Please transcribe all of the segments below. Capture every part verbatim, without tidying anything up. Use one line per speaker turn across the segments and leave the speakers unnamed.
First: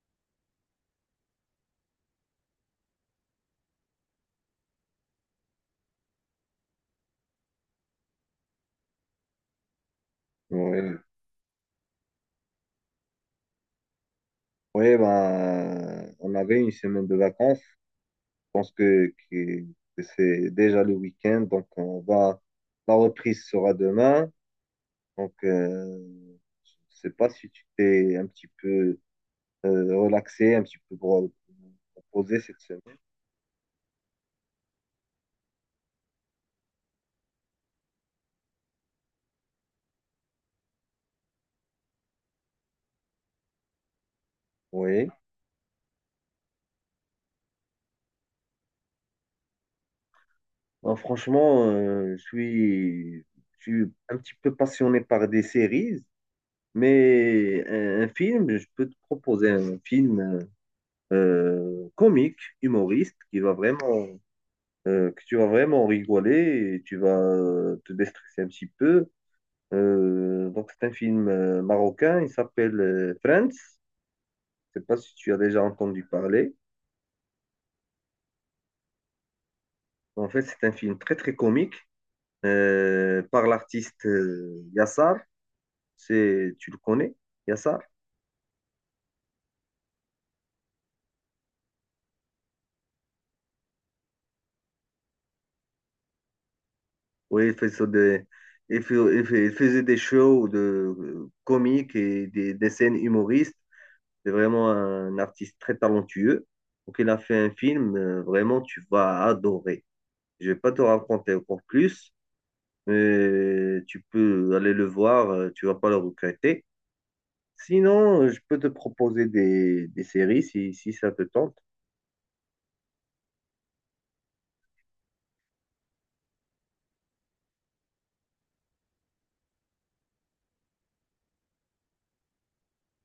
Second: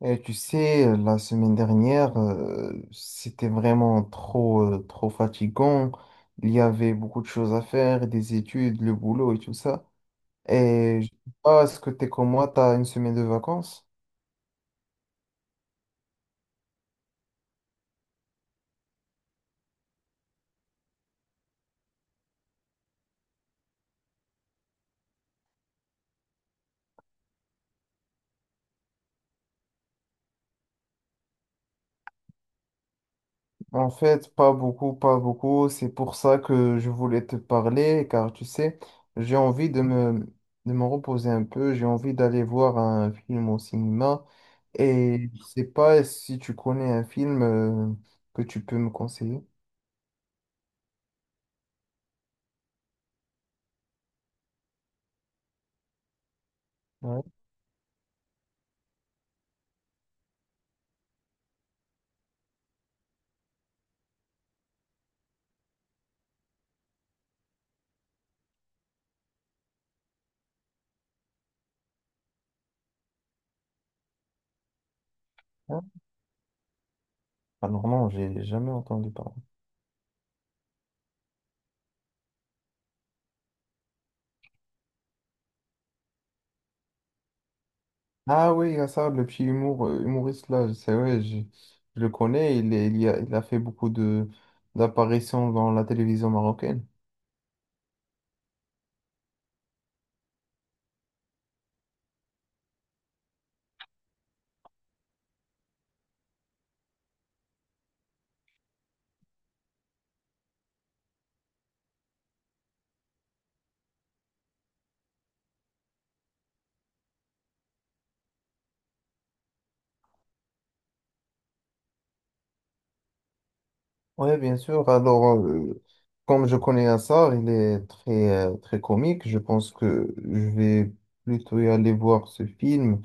Et tu sais, euh, la semaine dernière, euh, c'était vraiment trop, euh, trop fatigant. Il y avait beaucoup de choses à faire, des études, le boulot et tout ça.
Oui,
Et je sais pas, est-ce que t'es comme moi, t'as une semaine de vacances?
oui ben, on avait une semaine de vacances. Je pense que, que- que c'est déjà le week-end, donc on va, la reprise sera demain. Donc, euh, je sais pas si tu t'es un petit peu euh, relaxé, un petit peu pro- reposé cette semaine.
En fait, pas beaucoup, pas beaucoup. C'est pour ça que je voulais te parler, car tu sais, j'ai envie de me, de me reposer un peu. J'ai envie d'aller voir un film au cinéma.
Oui.
Et je sais pas si tu connais un film, euh, que tu peux me conseiller.
Ben, franchement, euh, je suis, je suis un petit peu passionné par des séries,
Ouais.
mais un, un film, je peux te proposer un film euh, comique, humoriste, qui va vraiment euh, que tu vas vraiment rigoler et tu vas euh, te déstresser un petit peu. Euh, donc, c'est un film euh, marocain, il s'appelle euh, Friends. Je sais pas si tu as déjà
Hein.
entendu parler.
Alors non, j'ai jamais entendu parler.
En fait, c'est un film très, très comique euh, par l'artiste euh, Yassar. C'est, tu le connais, Yassar?
Ah oui, il y a ça, le petit humour, euh, humoriste là, c'est vrai, je, je le connais, il, est- il, y a, il a fait beaucoup de d'apparitions dans la télévision marocaine.
Oui, il fait ça des, il fait- il fait- il faisait des shows de euh, comiques et des, des scènes humoristes. C'est vraiment un artiste très talentueux. Donc, il a fait un film, euh, vraiment, tu vas adorer. Je vais pas te raconter encore plus, mais tu peux aller le voir, euh, tu vas pas le regretter. Sinon, euh, je peux te proposer des, des séries si, si ça te tente.
Oui, bien sûr. Alors, euh, comme je connais Assar, il est très, euh, très comique. Je pense que je vais plutôt y aller voir ce film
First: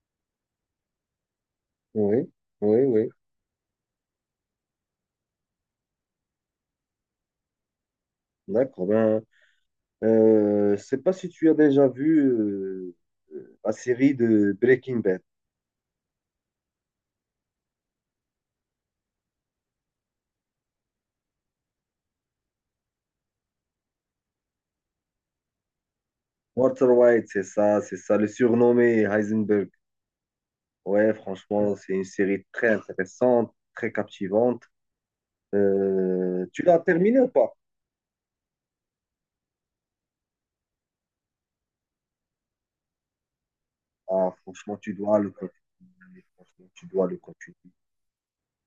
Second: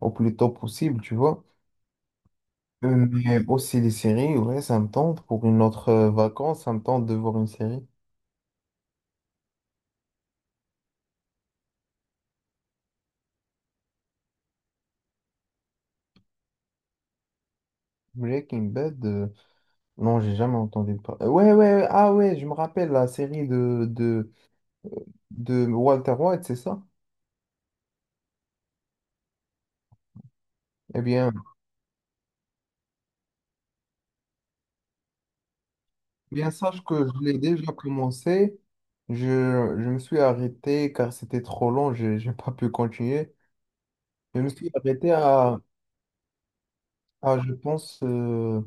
au plus tôt possible, tu vois.
Oui, oui,
Euh,
oui.
Mais aussi les séries, ouais, ça me tente. Pour une autre euh, vacance, ça me tente de voir une série.
D'accord. Ben, Euh, je sais pas si tu as déjà vu euh, euh, la série de Breaking Bad.
Breaking Bad. euh, Non, j'ai jamais entendu parler. Ouais, ouais, ouais, ah ouais, je me rappelle la série de, de, de Walter White, c'est ça?
Walter White, c'est ça, c'est ça, le surnommé Heisenberg.
Eh
Ouais,
bien,
franchement, c'est une série très intéressante, très captivante.
eh
Euh,
bien
tu l'as
sache que
terminé
je
ou
l'ai
pas?
déjà commencé. Je, je me suis arrêté car c'était trop long, je n'ai pas pu continuer.
Ah,
Je me suis
franchement, tu
arrêté
dois le
à,
continuer. Franchement, tu dois le
À, je
continuer.
pense, euh,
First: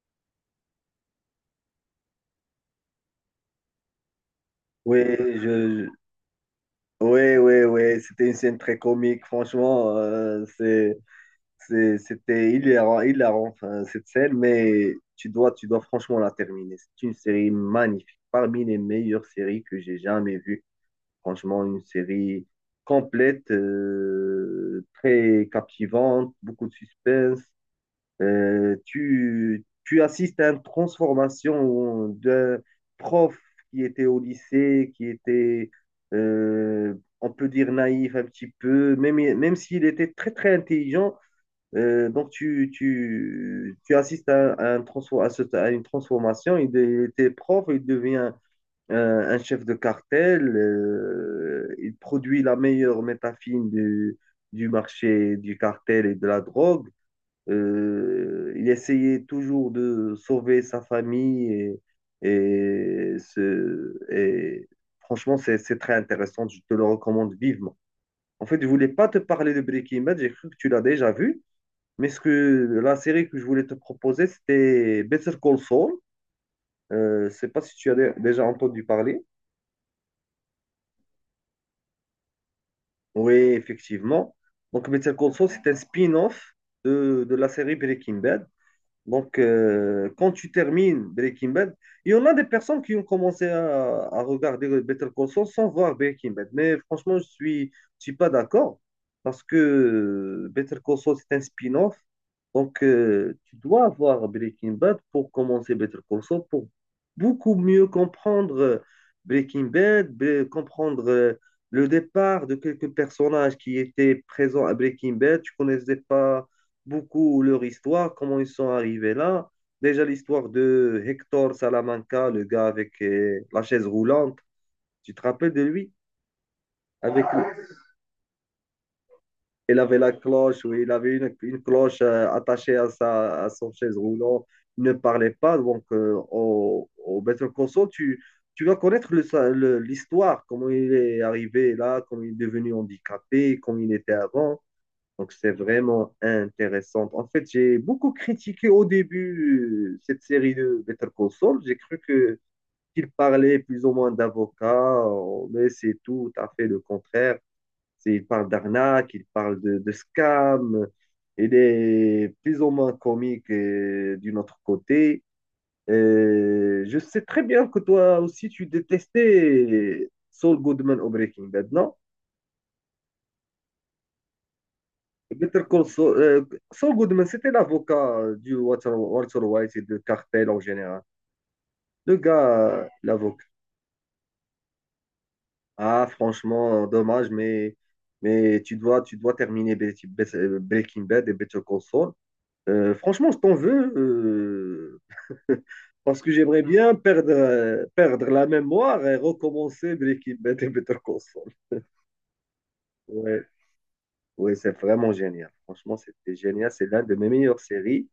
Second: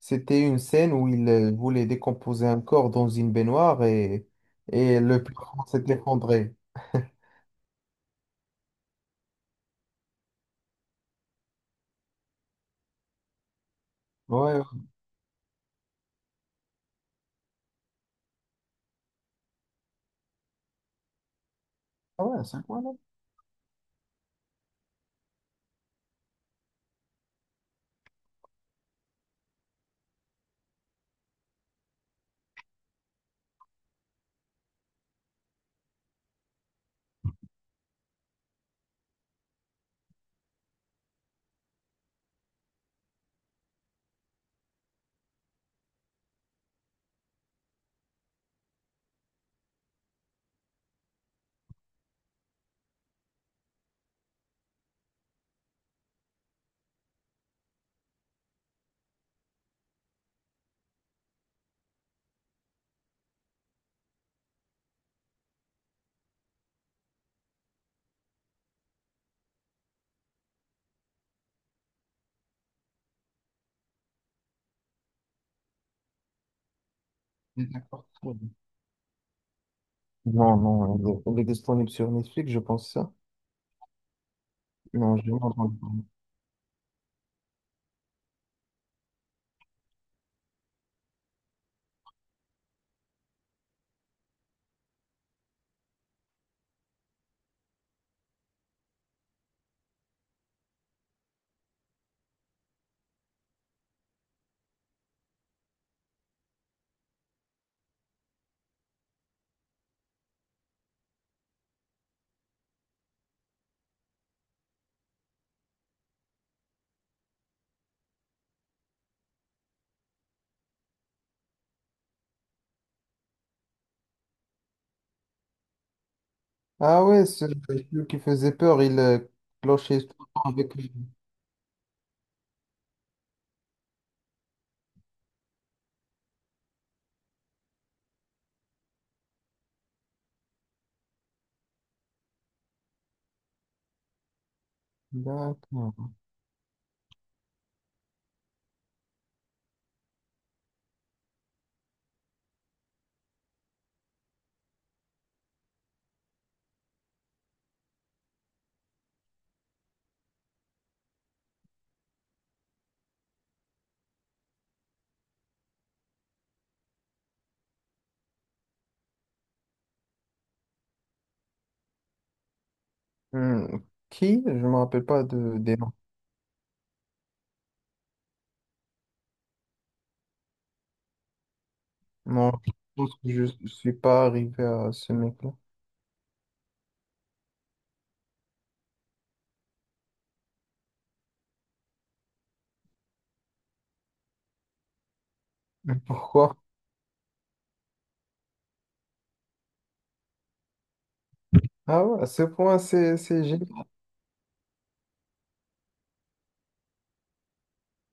c'était une scène où il euh, voulait décomposer un corps dans une baignoire et,
Oui,
et le
je,
plafond s'est
je-
effondré.
oui, oui, oui, c'était une scène très comique. Franchement, euh, c'est C'est- C'était hilarant, hilarant, enfin, cette scène,
Ouais, ouais,
mais tu dois, tu dois franchement la terminer. C'est une série magnifique, parmi les meilleures séries que j'ai jamais vues. Franchement, une
ah ouais,
série
c'est quoi là?
complète, euh, très captivante, beaucoup de suspense. Euh, tu, tu assistes à une transformation d'un prof qui était au lycée, qui était, euh, on peut dire, naïf un petit peu, même, même s'il était très, très intelligent. Euh, donc, tu, tu, tu assistes à, à un transfo- à ce- à une transformation. Il, de- il était prof, il devient euh, un chef de cartel. Euh, il produit la meilleure métafine du, du marché du cartel et de la drogue. Euh, il essayait toujours de sauver sa famille. Et, et, ce, et franchement, c'est c'est très intéressant. Je te le recommande vivement. En fait, je voulais pas te parler de Breaking Bad. J'ai cru que tu l'as déjà vu. Mais ce que la série que je voulais te proposer, c'était Better Call Saul. Euh, je ne sais pas si tu as
D'accord.
dé- déjà entendu parler.
Non, non, il est il est disponible sur Netflix, je pense ça.
Oui, effectivement. Donc, Better
Non, je
Call
n'ai pas
Saul, c'est un
entendu.
spin-off de, de la série Breaking Bad. Donc, euh, quand tu termines Breaking Bad, il y en a des personnes qui ont commencé à, à regarder Better Call Saul sans voir Breaking Bad. Mais franchement, je suis, je suis pas d'accord parce que Better Call Saul, c'est un spin-off. Donc, euh, tu dois avoir Breaking Bad pour commencer Better Call Saul, pour beaucoup mieux comprendre euh, Breaking Bad, bre- comprendre euh, le départ de quelques personnages qui étaient présents à Breaking Bad. Tu connaissais pas beaucoup leur histoire, comment ils sont arrivés là. Déjà l'histoire de Hector Salamanca, le gars avec euh, la chaise roulante, tu te rappelles de lui?
Ah ouais,
Avec,
c'est celui qui faisait peur, il euh,
il avait
clochait
la
tout le temps
cloche,
avec
oui il
lui.
avait une, une cloche euh, attachée à, sa, à son chaise roulante, il ne parlait pas. Donc euh, au, au Better Call Saul, tu, tu vas connaître le- le- l'histoire, comment il est arrivé là, comment il est devenu handicapé, comment il était avant. Donc, c'est
D'accord.
vraiment intéressant. En fait, j'ai beaucoup critiqué au début euh, cette série de Better Call Saul. J'ai cru que qu'il parlait plus ou moins d'avocats, euh, mais c'est tout à fait le contraire. C'est- Il parle d'arnaque, il parle de, de scam. Il est plus ou moins comique euh, d'un autre côté. Euh, je sais très bien que toi aussi, tu détestais euh, Saul Goodman au Breaking Bad, non?
Hmm. Qui? Je me rappelle pas de,
Better
des
Call
noms.
Saul, euh, Saul Goodman, c'était l'avocat euh, du Walter, Walter White et de cartel en général. Le gars,
Non, je
euh,
pense que je
l'avocat.
ne suis pas arrivé à ce mec-là.
Ah, franchement, dommage, mais, mais tu dois, tu dois terminer Be- Be- Breaking Bad et Better Call Saul. Euh, franchement, je t'en veux, euh,
Mais
parce que
pourquoi?
j'aimerais bien perdre, euh, perdre la mémoire et recommencer Breaking Bad et Better Call Saul.
Ah ouais, à ce point, c'est
Ouais,
c'est génial.
ouais, c'est vraiment génial. Franchement, c'était génial. C'est l'un de mes meilleures séries.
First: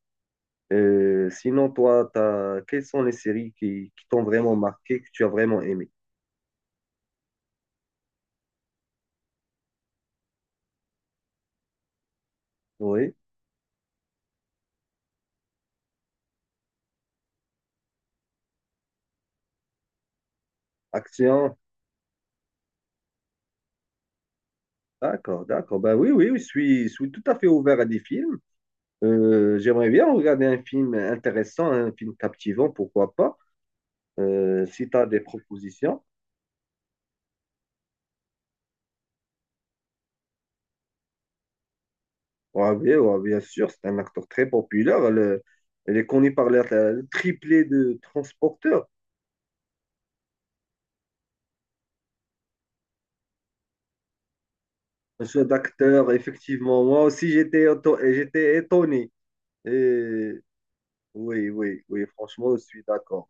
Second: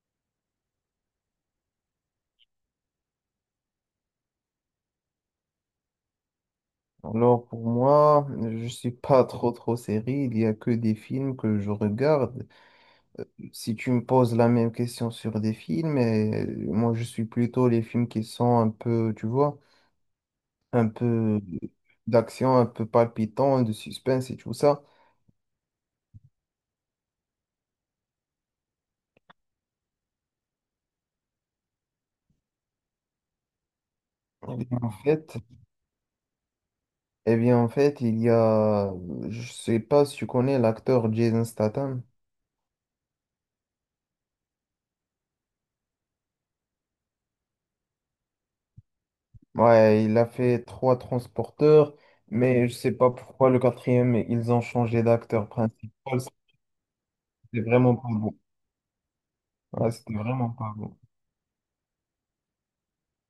Euh, sinon, toi, t'as... quelles sont les séries qui, qui t'ont vraiment marqué, que tu as vraiment aimé?
Alors pour moi, je suis pas trop trop série, il y a que des films que je regarde.
Oui,
Si tu me poses la même question sur des films, et moi je suis plutôt les films qui sont un peu, tu vois, un peu
action.
d'action, un peu palpitant, de suspense et tout ça.
D'accord, d'accord. Ben oui, oui, oui, je suis, je suis tout à fait ouvert à des films. Euh, j'aimerais bien regarder un film intéressant, un film captivant, pourquoi pas.
Eh
Euh,
bien,
si
en
tu as des
fait,
propositions.
eh bien, en fait, il y a, je sais pas si tu connais l'acteur Jason Statham.
Ouais, bien, ouais, bien sûr, c'est un acteur très populaire. Elle, est elle est connue par la- la- le triplé de transporteur.
Ouais, il a fait trois transporteurs, mais je sais pas pourquoi le quatrième, ils ont changé
Un jeu
d'acteur principal.
d'acteur, effectivement. Moi aussi, j'étais
C'était
éto-
vraiment pas bon.
j'étais étonné.
Ouais, c'était vraiment pas bon.
Oui, oui, oui, franchement, je suis d'accord.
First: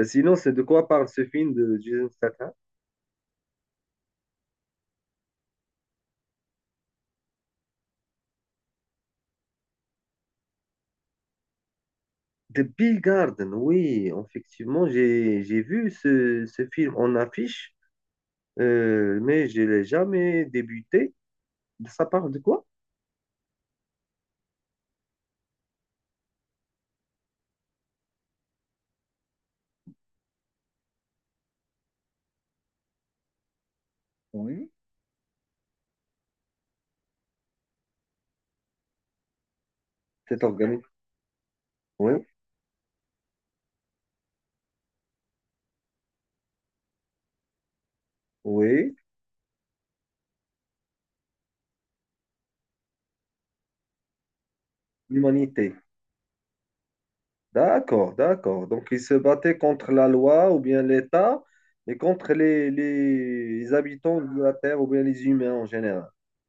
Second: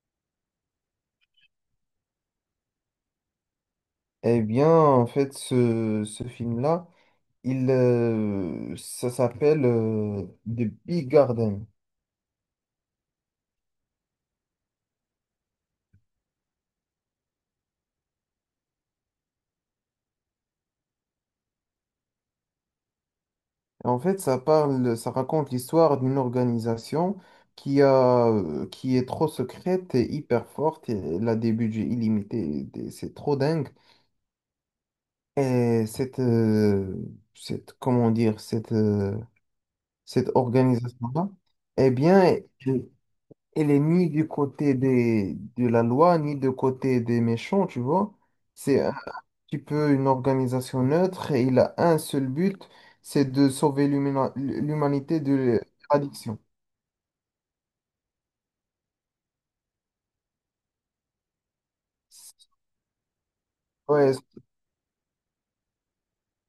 Euh, sinon, c'est de quoi parle ce film de Jason Statham?
Eh bien, en fait, ce, ce film-là. Il, euh, ça s'appelle euh, The Big Garden.
The Bill Garden, oui, effectivement, j'ai j'ai vu ce, ce film en affiche, euh, mais je l'ai jamais débuté. Ça parle de quoi?
En fait, ça parle, ça raconte l'histoire d'une organisation qui a, euh, qui est trop secrète et hyper forte. Et elle a des budgets illimités. des- C'est trop dingue.
Oui,
Et cette, euh, cette, comment dire, cette, euh, Cette
cet organisme.
organisation-là, eh
Oui,
bien, elle, elle est ni du côté des, de la loi, ni du côté des méchants, tu vois. C'est
oui,
petit peu une organisation neutre et il a un seul but, c'est de sauver l'humina- l'humanité de
l'humanité.
l'addiction.
D'accord, d'accord. Donc, ils se battaient contre la loi ou bien l'État et contre les, les
Ouais,
habitants
c-
de la Terre ou bien les humains en général.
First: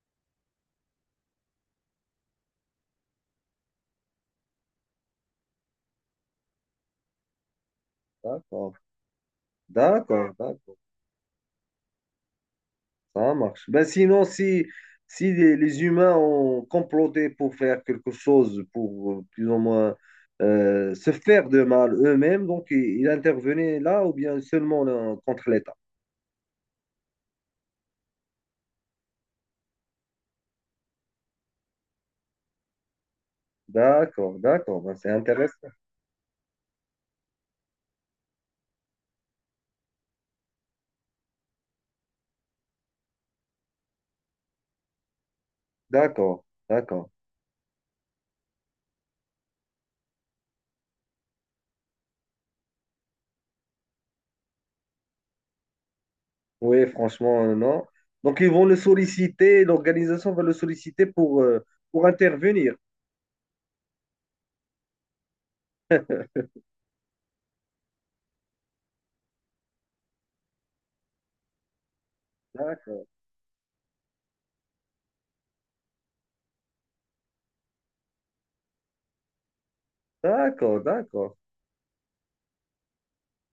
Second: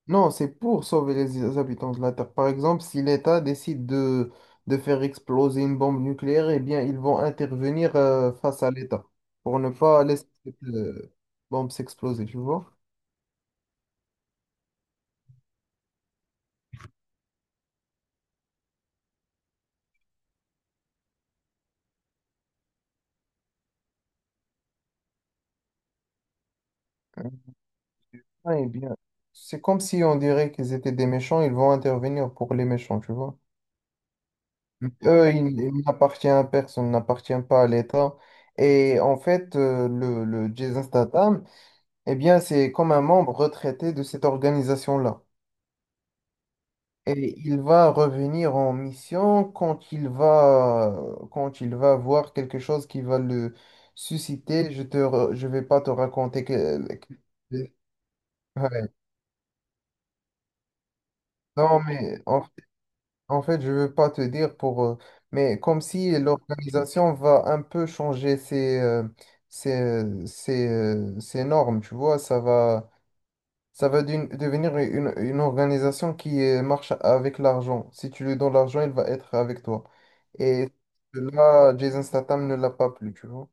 non, c'est pour sauver les habitants de la Terre. Par exemple, si l'État décide de, de faire exploser une bombe nucléaire, eh bien, ils vont intervenir euh, face à
D'accord,
l'État pour ne pas laisser
d'accord,
cette
d'accord.
euh, bombe s'exploser, tu vois?
Ça marche. Ben sinon, si, si les, les humains ont comploté pour faire quelque chose, pour euh, plus ou moins euh, se faire de mal eux-mêmes, donc il, il intervenait là ou bien seulement là, contre l'État.
Ouais, eh bien, c'est comme si on dirait qu'ils étaient des méchants, ils vont intervenir pour les méchants, tu vois?
D'accord, d'accord, ben, c'est
Eux, ils
intéressant.
ils n'appartiennent à personne, n'appartiennent pas à l'État. Et en fait, euh, le, le Jason Statham, eh bien, c'est comme un membre retraité de cette organisation-là.
D'accord, d'accord.
Et il va revenir en mission quand il va, quand il va voir quelque chose qui va le susciter. Je te, re- je vais pas te raconter
Oui,
que... que...
franchement, euh, non. Donc ils vont le
Ouais.
solliciter, l'organisation va le solliciter pour, euh,
Non,
pour
mais en...
intervenir.
En fait, je veux pas te dire pour... euh... Mais comme si l'organisation va un peu changer ses, euh, ses, ses, euh, ses normes, tu vois, ça va,
D'accord,
ça va d'une- devenir une, une organisation qui euh, marche avec l'argent. Si tu lui donnes l'argent, il va être avec toi. Et
d'accord, d'accord.
là, Jason Statham ne l'a pas plus, tu vois.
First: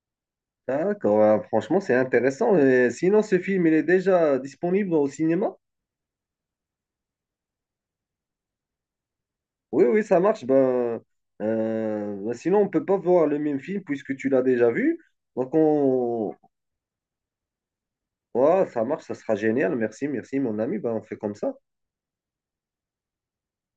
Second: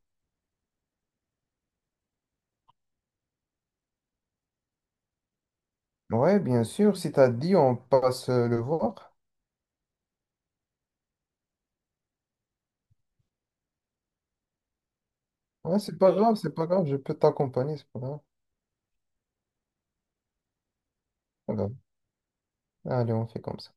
D'accord, ah, franchement, c'est intéressant. Euh, sinon, ce film, il est déjà disponible au cinéma?
Ouais, bien sûr, si t'as dit, on passe euh, le voir.
Oui, oui, ça marche. Ben, euh, ben sinon, on peut pas voir le même film puisque tu l'as déjà vu. Donc,
Ouais, c'est pas
on...
grave, c'est pas grave, je peux t'accompagner, c'est pas grave.
ouais, ça marche, ça sera génial. Merci, merci, mon ami. Ben, on fait comme ça.
Pas grave. Allez, on fait comme ça.